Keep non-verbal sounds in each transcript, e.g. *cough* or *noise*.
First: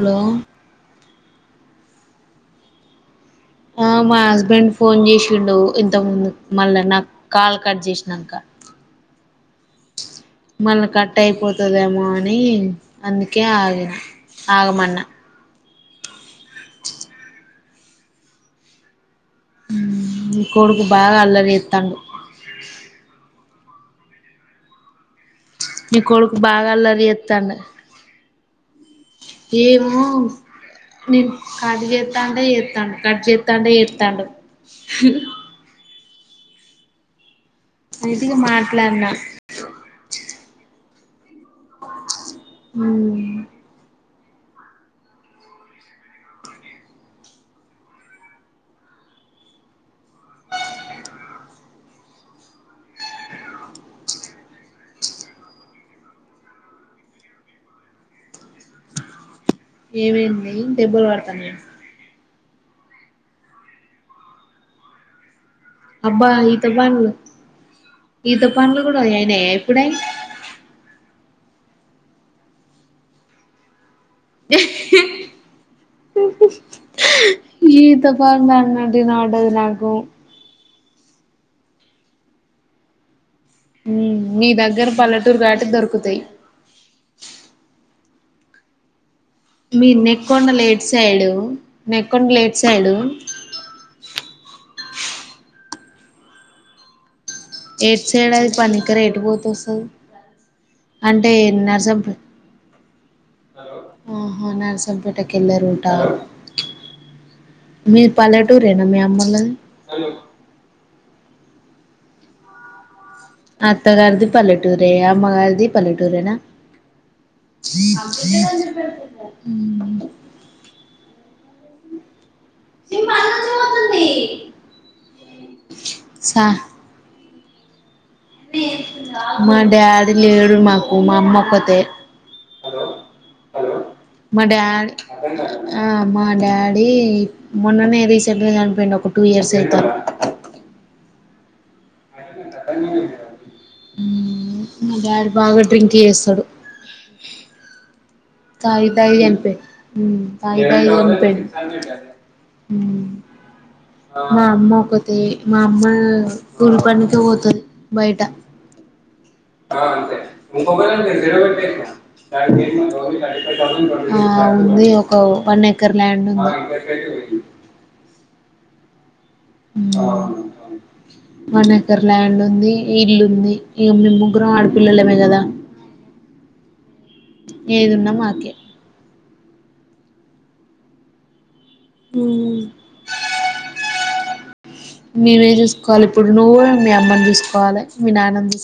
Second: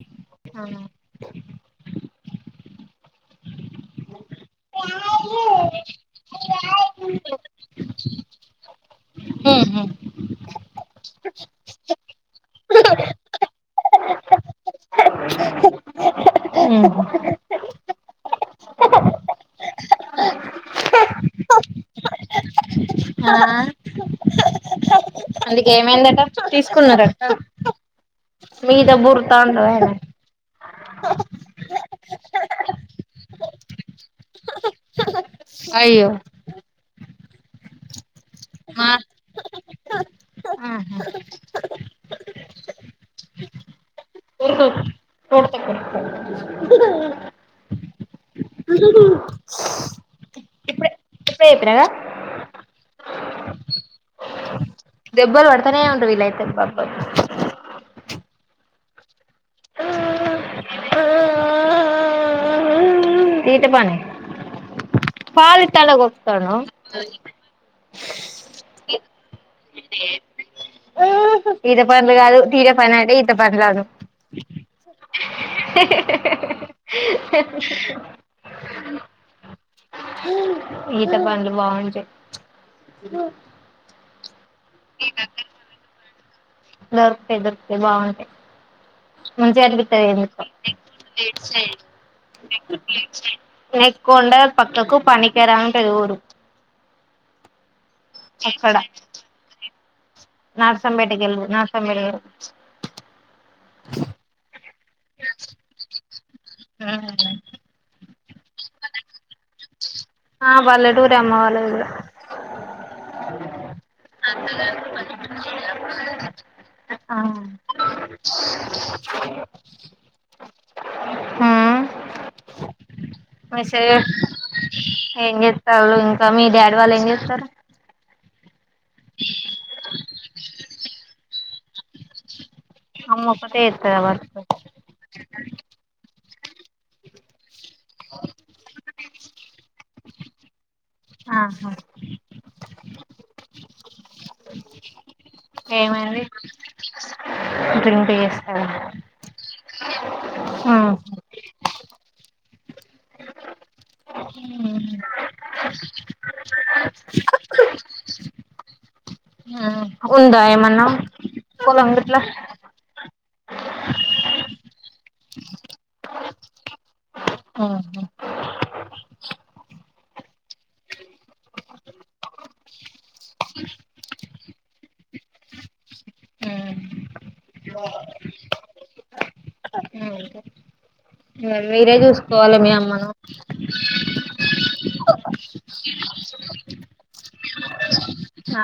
Hello ఆ ఆ మా హస్బెం హస్బెండ్ ఫోన్ చేసిండు. ఇంత ముందు మళ్ళా నాకు కాల్ కట్ చేసినాక్క, మళ్ళా కట్ అయిపోతుందేమో అని అందుకే ఆగినా ఆగమన్న హ్మ్ ఈ కొడుకు బాగా అల్లరి చేత్తాండు. ఆ అందుకే నీ ఏమైందట కొడుకు బాగా అల్లరి తీసుకున్నారట చేత్తండు మీదా బోర్రుతాండు ఆయన నేన్ కాట్ చేేస్తాంటే చెతాండు, కట్ చెస్తాంటే చేేతాండు. అయ్యో అయితే ఇగా మా మాట్లాడినా హ్మ్ కొడుతా ఇప్పుడే ఇప్పుడే చెప్పినాగా దెబ్బలుపడతనేే ఉంటాయ్. వీళ్లయితే అబ్బా అబ్బా ఏమైంది దెబ్బలు పడుతున్నాయా. తీట పని పాలు అబ్బా తలగోపోస్తాండు. ఈత *unintelligible* ఎప్పుడైయ్ ఈత పండ్లు కాదు. తీటా పని అంటే ఈత పండ్లు అను ఈత పండ్ల అన్న నాకు వినపడ్డది నాకు. ఈత పండ్లు బాగుంటాయ్. ప్చ్ మీ దగ్గర పల్లెటూరు కాబట్టి దొరుకుతాయి. దొరుకుతాయి, దొరుకుతాయి బాగుంటాయి. మంచిగా మీ అనిపిత్తది ఎందుకో నెక్కొండ లో ఎటు సైడ్ నెక్కుండా లేట్ ఎట్ సైడు నెక్కొండ పక్కకు పనికిరా ఉంటది ఊరు. ఎట్ సైడ్ అది అక్కడ పనికరా ఏటు పోతే వస్తది. అంటే నర్సంపేటకెళ్ళు నర్సంపేట నర్సంపే ఆహా నర్సంపేటకి వెళ్ళే రుటా మీరు పల్లెటూరేనా మీ అమ్మోళ్ళది. ఆ పల్లెటూరే అమ్మ వాళ్ళది కూడా. అత్తగారిది పల్లెటూరే అమ్మగారిది పల్లెటూరేనా హ్మ్ ఉం మెసేజ్ ఏం చెత్తళ్ళు ఇంకా మీ డాడీ వాళ్ళు ఏం చె స్తరు మా డాడీ లేడు మాకు మా అమ్మ ఒకతీ తే అమ్మ ఒక్కతే చేత్తదా వర్క్ మా డాడ్ ఆ మా డా డాడీ మొన్ననే రీసెంట్ గా చనిపోయిండు. ఒక టూ ఇయర్స్ *unintelligible* ఆహా. మా డాడీ బాగా డ్రింక్ ఏమైంది. చేస్తాడు డ్రింక్ చే, తాగి తాగి చనిపోయిండు. తాగి తాగి హ్మ్ చనిపోయిండు. మా అమ్మ ఒకతే మా అమ్మా కూలి పనికే పోతాది. బయట *unintelligible* ఆ హ్మ్ ఉందా ఏమన్నా పొలం గిట్లా ఉంది ఒక వన్ ఎకర్ ల్యాండ్ ఉంది వన్ ఎకర్ ల్యాండ్ ఉంది ఇల్లు ఉంది ఇగ మేం ముగ్గురం ఆడ పిల్లలమే కదా ఏదున్నా మాకే ఊ ఇగా మీరే చూసుకోవాలి మీ అమ్మను మేమే చూసుకోవాలి ఇప్పుడు నువ్వు మీ అమ్మని చూసుకోవాలే ఆ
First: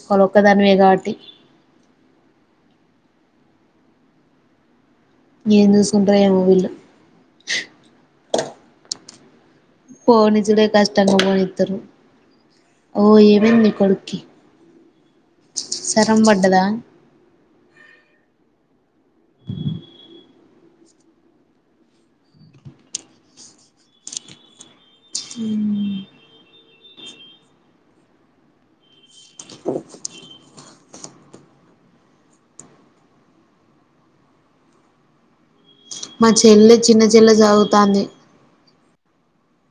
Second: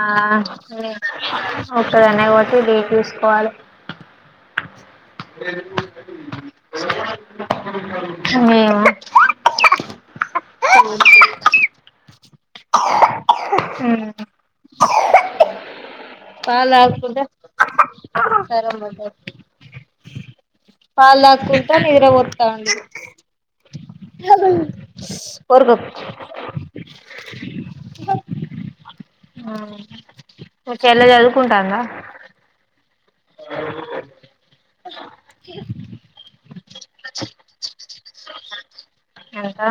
ఒక్క దాన్నే పోతే వీలు చూసుకొని *unintelligible* ఎం సూసుకుంటారో ఏమో ందు ఉం పోనిచ్చుడే కష్టంగా పోనిత్తరు ఓ ఏమైంది ని కొడుక్కి సరం పడ్డదా పాలు తాగుతుంటే సరము పడ్డది. పాల్ తాగుకుంట మీద పొత్తాండు. స్ కొరకు ఆ చెల్లె చదువుకుంటాందా. మా చెల్లె చిన్న చెల్లె సదువుతాంది. ఇంకా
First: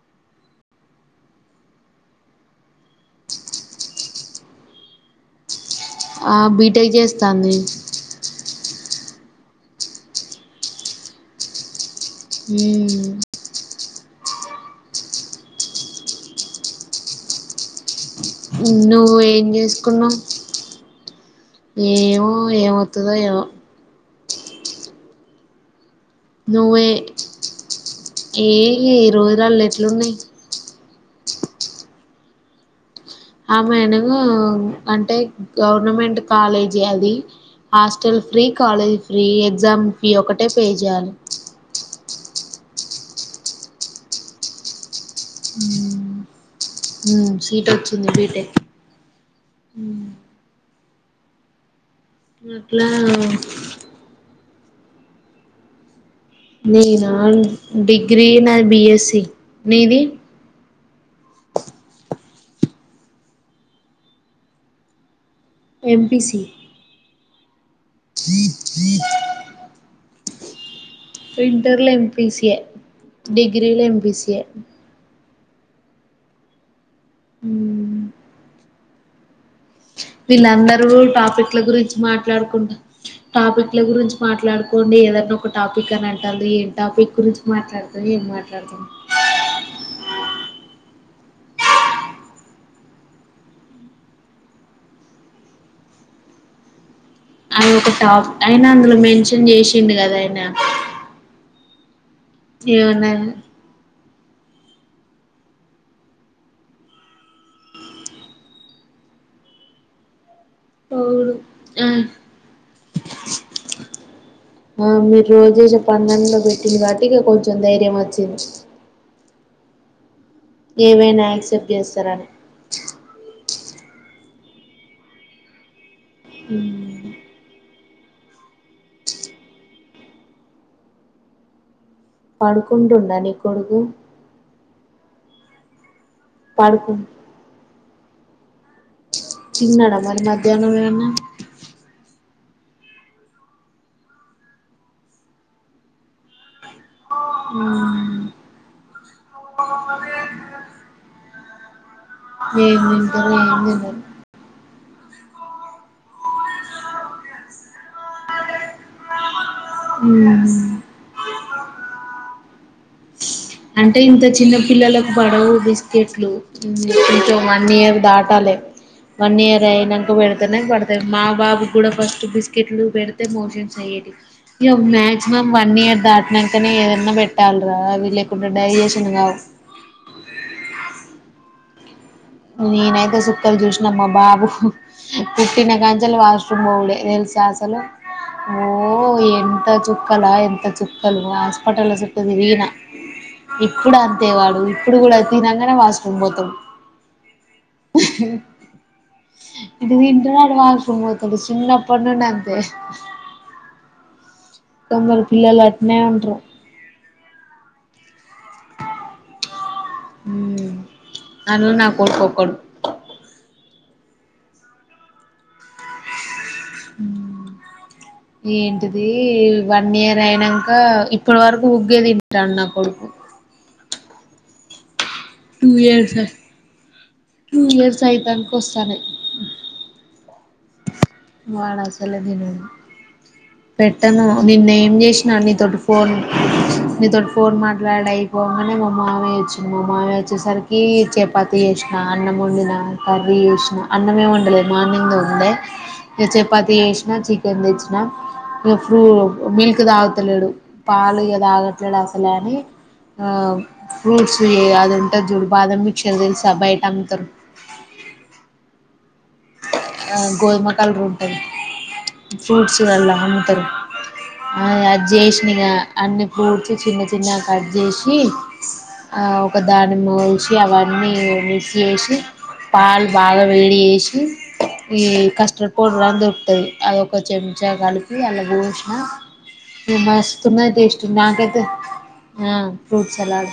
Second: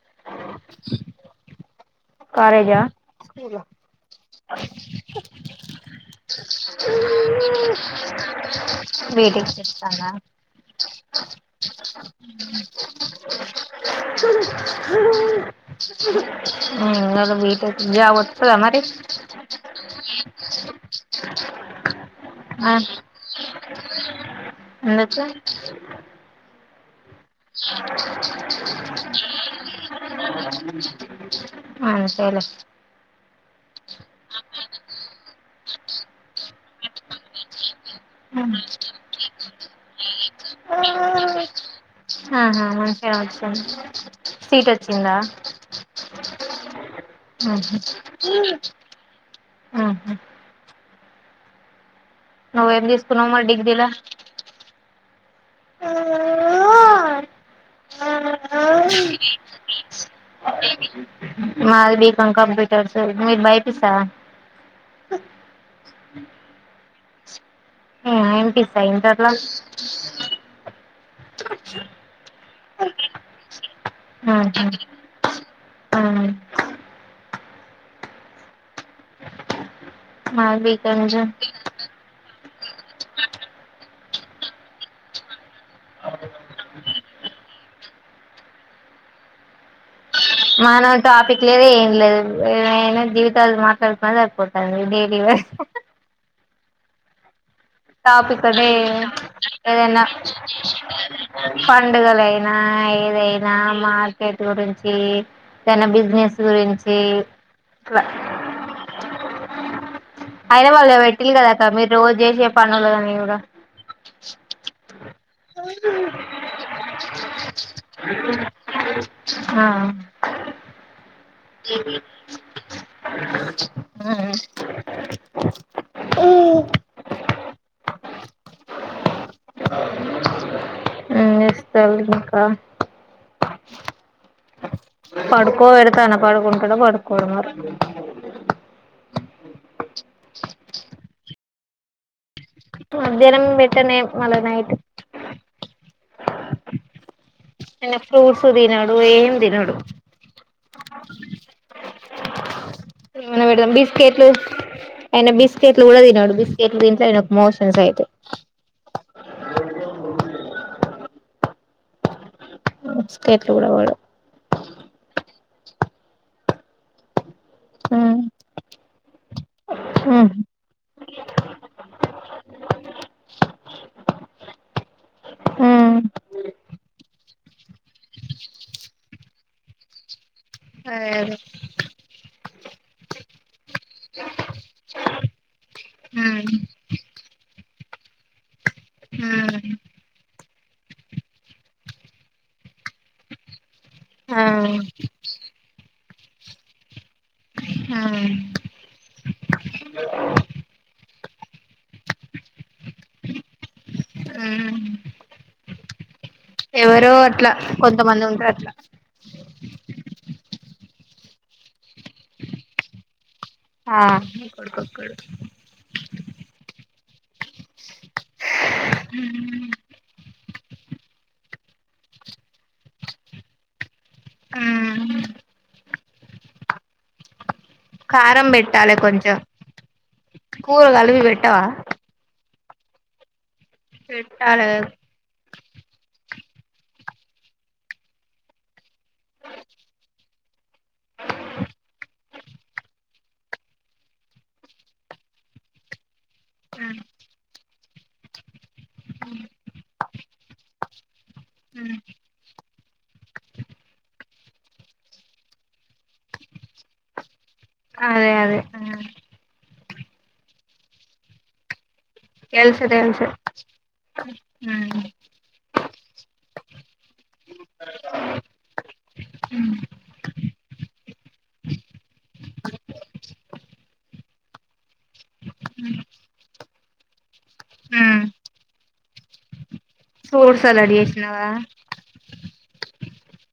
*inaudible* కాలేజా, స్కూలా. ఆ బీటెక్ చేస్తాంది. బీటెక్ చేస్తాందా. హ్మ్ *inaudible* ఊ అది బీటెక్ జాబ్ వత్ నువ్వు ఏం చేసుకున్నవు ఏమో ఏమవుతదో ఏమో. వెళ్ళోచ్చా. నువ్వె రోజులల్ల ఎట్లున్నాయి *inaudible* అంతేలే ఆమెను అడుగు అంటే గవర్నమెంట్ కాలేజీ అది. హాస్టల్ ఫ్రీ, కాలేజ్ ఫ్రీ ఎ ఎగ్జామ్ ఫీ ఒకటే పే చేయాలే. ఆహా ఒకే ఒకే సీట్ ఒచ్చిందా. హ్మ్ ఉమ్ సీట్ ఆహా ఒచ్చింది బీటెక్. హ్మ్ ఆహా నువ్వు ఏం అట్లా తీసుకున్నవు మరి డిగ్రీలా. నేనా డిగ్రీ నాది బీఎస్సి. నీది? నాది బీకాం కంప్యూటర్స్. మీరు బైపీసా. ఎం. పీ. సి ఆహా ఏం. పీ. సా ఇంటర్లా. ఇంటర్లో ఎం. పీ. సి ఏ, డిగ్రీలో ఎం. పీ. సి ఏ ఆ ఉమ్ మాది వీళ్ళందరూ బీకాం టాపిక్ల గురించి మాట్లాడుకుంటా టాపిక్ ల గురించి మాట్లాడుకోండి ఏదన్న ఒకట్ టాపిక్ అని అంటాళ్ళు ఏం టాపిక్ గురించి మాట్లాడుతాం ఏం మాట్లాడుతాం మనం టాపిక్ లేదూ ఏం లేదు ఏమైన జీవితాలు మాట్లాడుకునేదె సరిపోతాది డైలీ అది ఒక టాప్ టాపిక్ అదే అయినా అందులో మెన్షన్ చేసిండు ఏదన్న కదా ఆయన పన్ పండుగలయినా ఏమన్నా ఏదైనా మాట్ కెట్ గురించీ తన బిజినెస్ గురించీ ఇట్ల అయిన వాళ్ళు అవును పెట్టిన్లు కదా అక్క మీరు రోజు చేసే పనులదనీ కూడ మీరు రోజు చేసే పనులలో పెట్టింది కాబట్టి ఇక కొంచెం ధైర్యం వచ్చింది ఆ ఏవైనా యాక్సెప్ట్ చేస్తారని ఉమ్ ఉమ్ ఏం చెస్ పడుకుంటుండ నీ కొడుకు పడుకో పెడతానం పడుకుంటడ పడుకు పడుకోడ మరి చిన్నడ మరి మధ్యాహ్నం ఏన్నా మధ్యాహ్నం బెట్టనేం మళ్ళ నయిట్ ఊమ్ సుదినడు ఏందినడు ఏం తింటారు ఏం మేడం తినరు బిస్కెట్లు ఐన బిస్కెట్లు కూడ తినడు బిస్కెట్లు తింటే ఐనక్ మోషన్స్ఐతయ్ ఊహ్మ్ బిస్కెట్లు కూడా వాడు అంటే ఇంత చిన్న పిల్లలకు పడవు బిస్కెట్లు ఉమ్ తింటా వన్ ఇయర్ ఉమ్ దాటాలి వన్ ఇయర్ అయినంక పెడితేనె పడతది మా బాబు కూడా ఫస్ట్ బిస్కెట్లు పెడితే మోషన్స్ అయ్యేటివి ఇగ మాక్సిమం వన్ ఇయర్ ఉమ్ దాటినంకనే ఏదన్న బెట్ తండ్రా వీళ్ళే తొందర డైజేషన్ గావు అ అదే నేనైతే సుక్కలు జూష్ నమ్ మా బాబు ఉహ్ పుట్టిన కాంచేలి ఉమ్ వాష్రూమ్ బోవుడే దెల్స్ ద్యాసలో ఓ ఎంత ఉమ్ చుక్కలా ఎంత చుక్కలు హాస్పిటల్ల సుట్టు తిరిగిన ఇ ఇప్పుడు అంతేవాడు ఇప్పుడు ఆ కూడా తినంగనే వాష్ కుమ్మతం ఆ ఇటు తింటడు అటు వాష్ రూమ్ బోతడు చిన్నపడినుండి అంతె ఆ కొందరు పిల్లలు అట్నే ఉంట్రూ ఎవరో అట్లా కొంతమంది ఉంటరు అట్ల ఊమ్ అందులో నా కోడ్కోక్కడు ఆ నీ కొడుకొక్కడు ఉమ్ ఏంటిది వన్ ఇయర్ అయినంక ఇప్పటి వరకు ఉగ్గే తింటండు నా కొడుకు టూ ఇయర్స్ ఆ టూ ఇయర్స్ కారం అయితానికి ఒస్తనయ్ కూరగల్ప్ వాడసలేదినడు అ స పెట్టను నిన్న పెట్టాలి ఏం జేష్ణా ని తొటి ఫోన్ నీతోటి ఫోన్ మాట్లాడి అయిపోంగనే మా మామయ్య ఒచ్చిం మా మామయ్య వచ్చేసరికి చపాతి యెష్నా అన్నం ఒండిన కర్రీ యేష్నా అన్నమే వండలే మార్నింగ్దే ఉండే ఇగ చపాతి యెష్నా చికెన్ తెచ్చిన ఇగ ఫ్రూ మిల్క్ తాగతలేడు పాలు ఇ తాగట్లేడు అసలు అని ఆ ఫ్రూట్స్ అది ఉంటు జూడు బాదం మిక్చర్ తెలుసా బయట అమ్ముతరు అదే అదే ఆ గోదుమకాలడ్రుంటంది తెలుసు ఫ్రూట్స్లాల్ల తెలుసు అమ్ముతరు అజేశ్నిగా అన్నీ పూడ్చి చిన్న చిన్నగా కట్ జేసి ఆ ఒక దానిమో షి అవన్నీ మిక్స్ యేషి పాలు బాగా వేడి యేషి ఈ కస్టర్డ్ పౌడర్ అన్ దొరుకుతది అదో ఒక చెంచా గలిపి అల ఓష్ణ ఇగ ఫ్రూట్ మస్తున్నది సలాడ్ టేస్ట్ చేసినావా నాకైతే ఆ ఫ్రూట్ సలాడ్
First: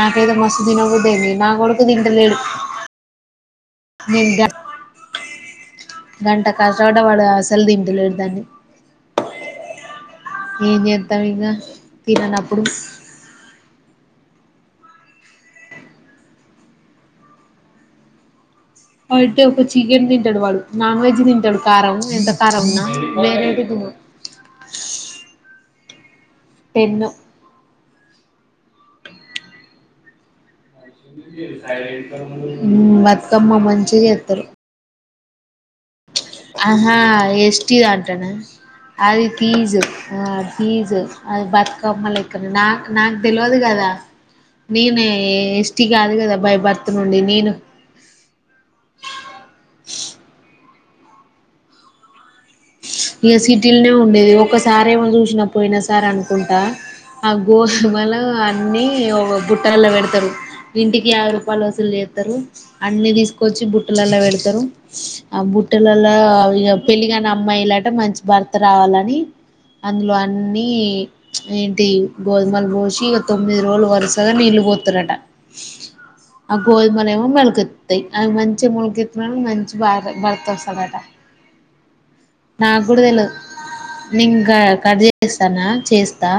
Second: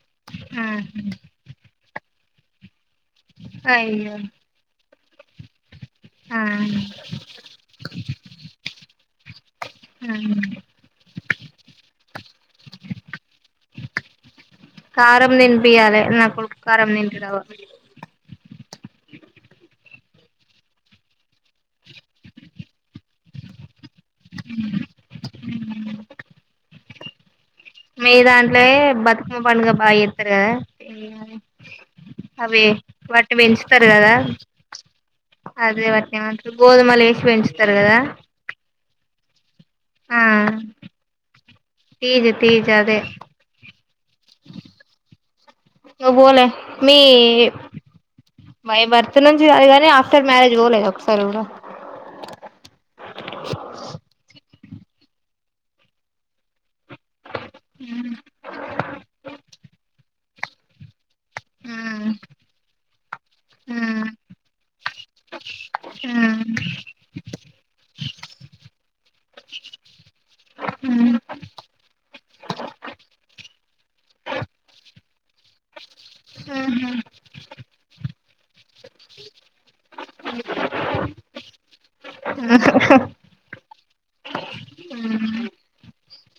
నాకైతే మస్తు తినబుది ఐంది నా గొడు కుదింటలేడు అయ్యో గంట కష్ట వడ్డ వాడు అసలు దింటలేడు దన్ని ఆ తమిగా తిననప్పుడు కారం నింపియాలె నా కొడుకు కారం నింపి రావా ఐతే ఒక చికెన్ తింటడు వాడు నాన్ వెజ్ తింటాడు కారం ఎంత కారం ఉన్నా నేనయితే తిన పెన్ మీ దాంట్లోయే బతుకమ్మ పండుగ బాగా చేస్తారు కదా అవి మ్ వాటిని బతుకమ్మ పెంచుతారు మంచిగా కదా చెస్తారు. అదే ఏమంటారు ఆహా గోధుమలు వేసి పెంచుతారు ఎస్టీ కదా అంటనా అది ఫీజ్ ఆ ఫీజ్ అది బతుకమ్మ తీజ లేక్క తీజ నాక్ అదే నాక్ తెల్వదు కదా నేను ఎస్టి నువ్వు కాదు కదా పోలే బై బర్త్ మీ నుండి నేను మై భర్త్ నుంచి కాదు కాని ఆఫ్టర్ మ్యారేజ్ *inaudible* ఇగ సిటీల్నే ఉండేది. ఒక సారేమో చూసినా పోయిన సార్ అనుకుంటా ఆ గోధుమల అన్ని ఒక బుట్టలలో పెడతరు. ఇంటికి ఆరు రూపాలు వసలు ఉమ్ చేస్తారు. అన్ని తీసుకొచ్చి ఉమ్ బుట్టలలో పెడతరు. ఆ బుట్టలల్ల ఉమ్ ఇగ పెళ్ళిగాని అమ్మాయి ఇ మంచి భర్త రావాలని అందులో అన్నీ ఉమ్ ఏంటి గోధుమలు పోసి ఇగ తొమ్మిది రోజులు వరుసగా నీళ్ళు పొత్తరట ఆ ఉహు గోధుమలు ఏమో మొలకెత్తుతయి. అవి మంచిగా మొలకొత్తినాకా మంచి బా భర్త వస్తాడట. నాకు గుడా తెల్వదు నేన్ కర్ చేస్తానా చేస్తా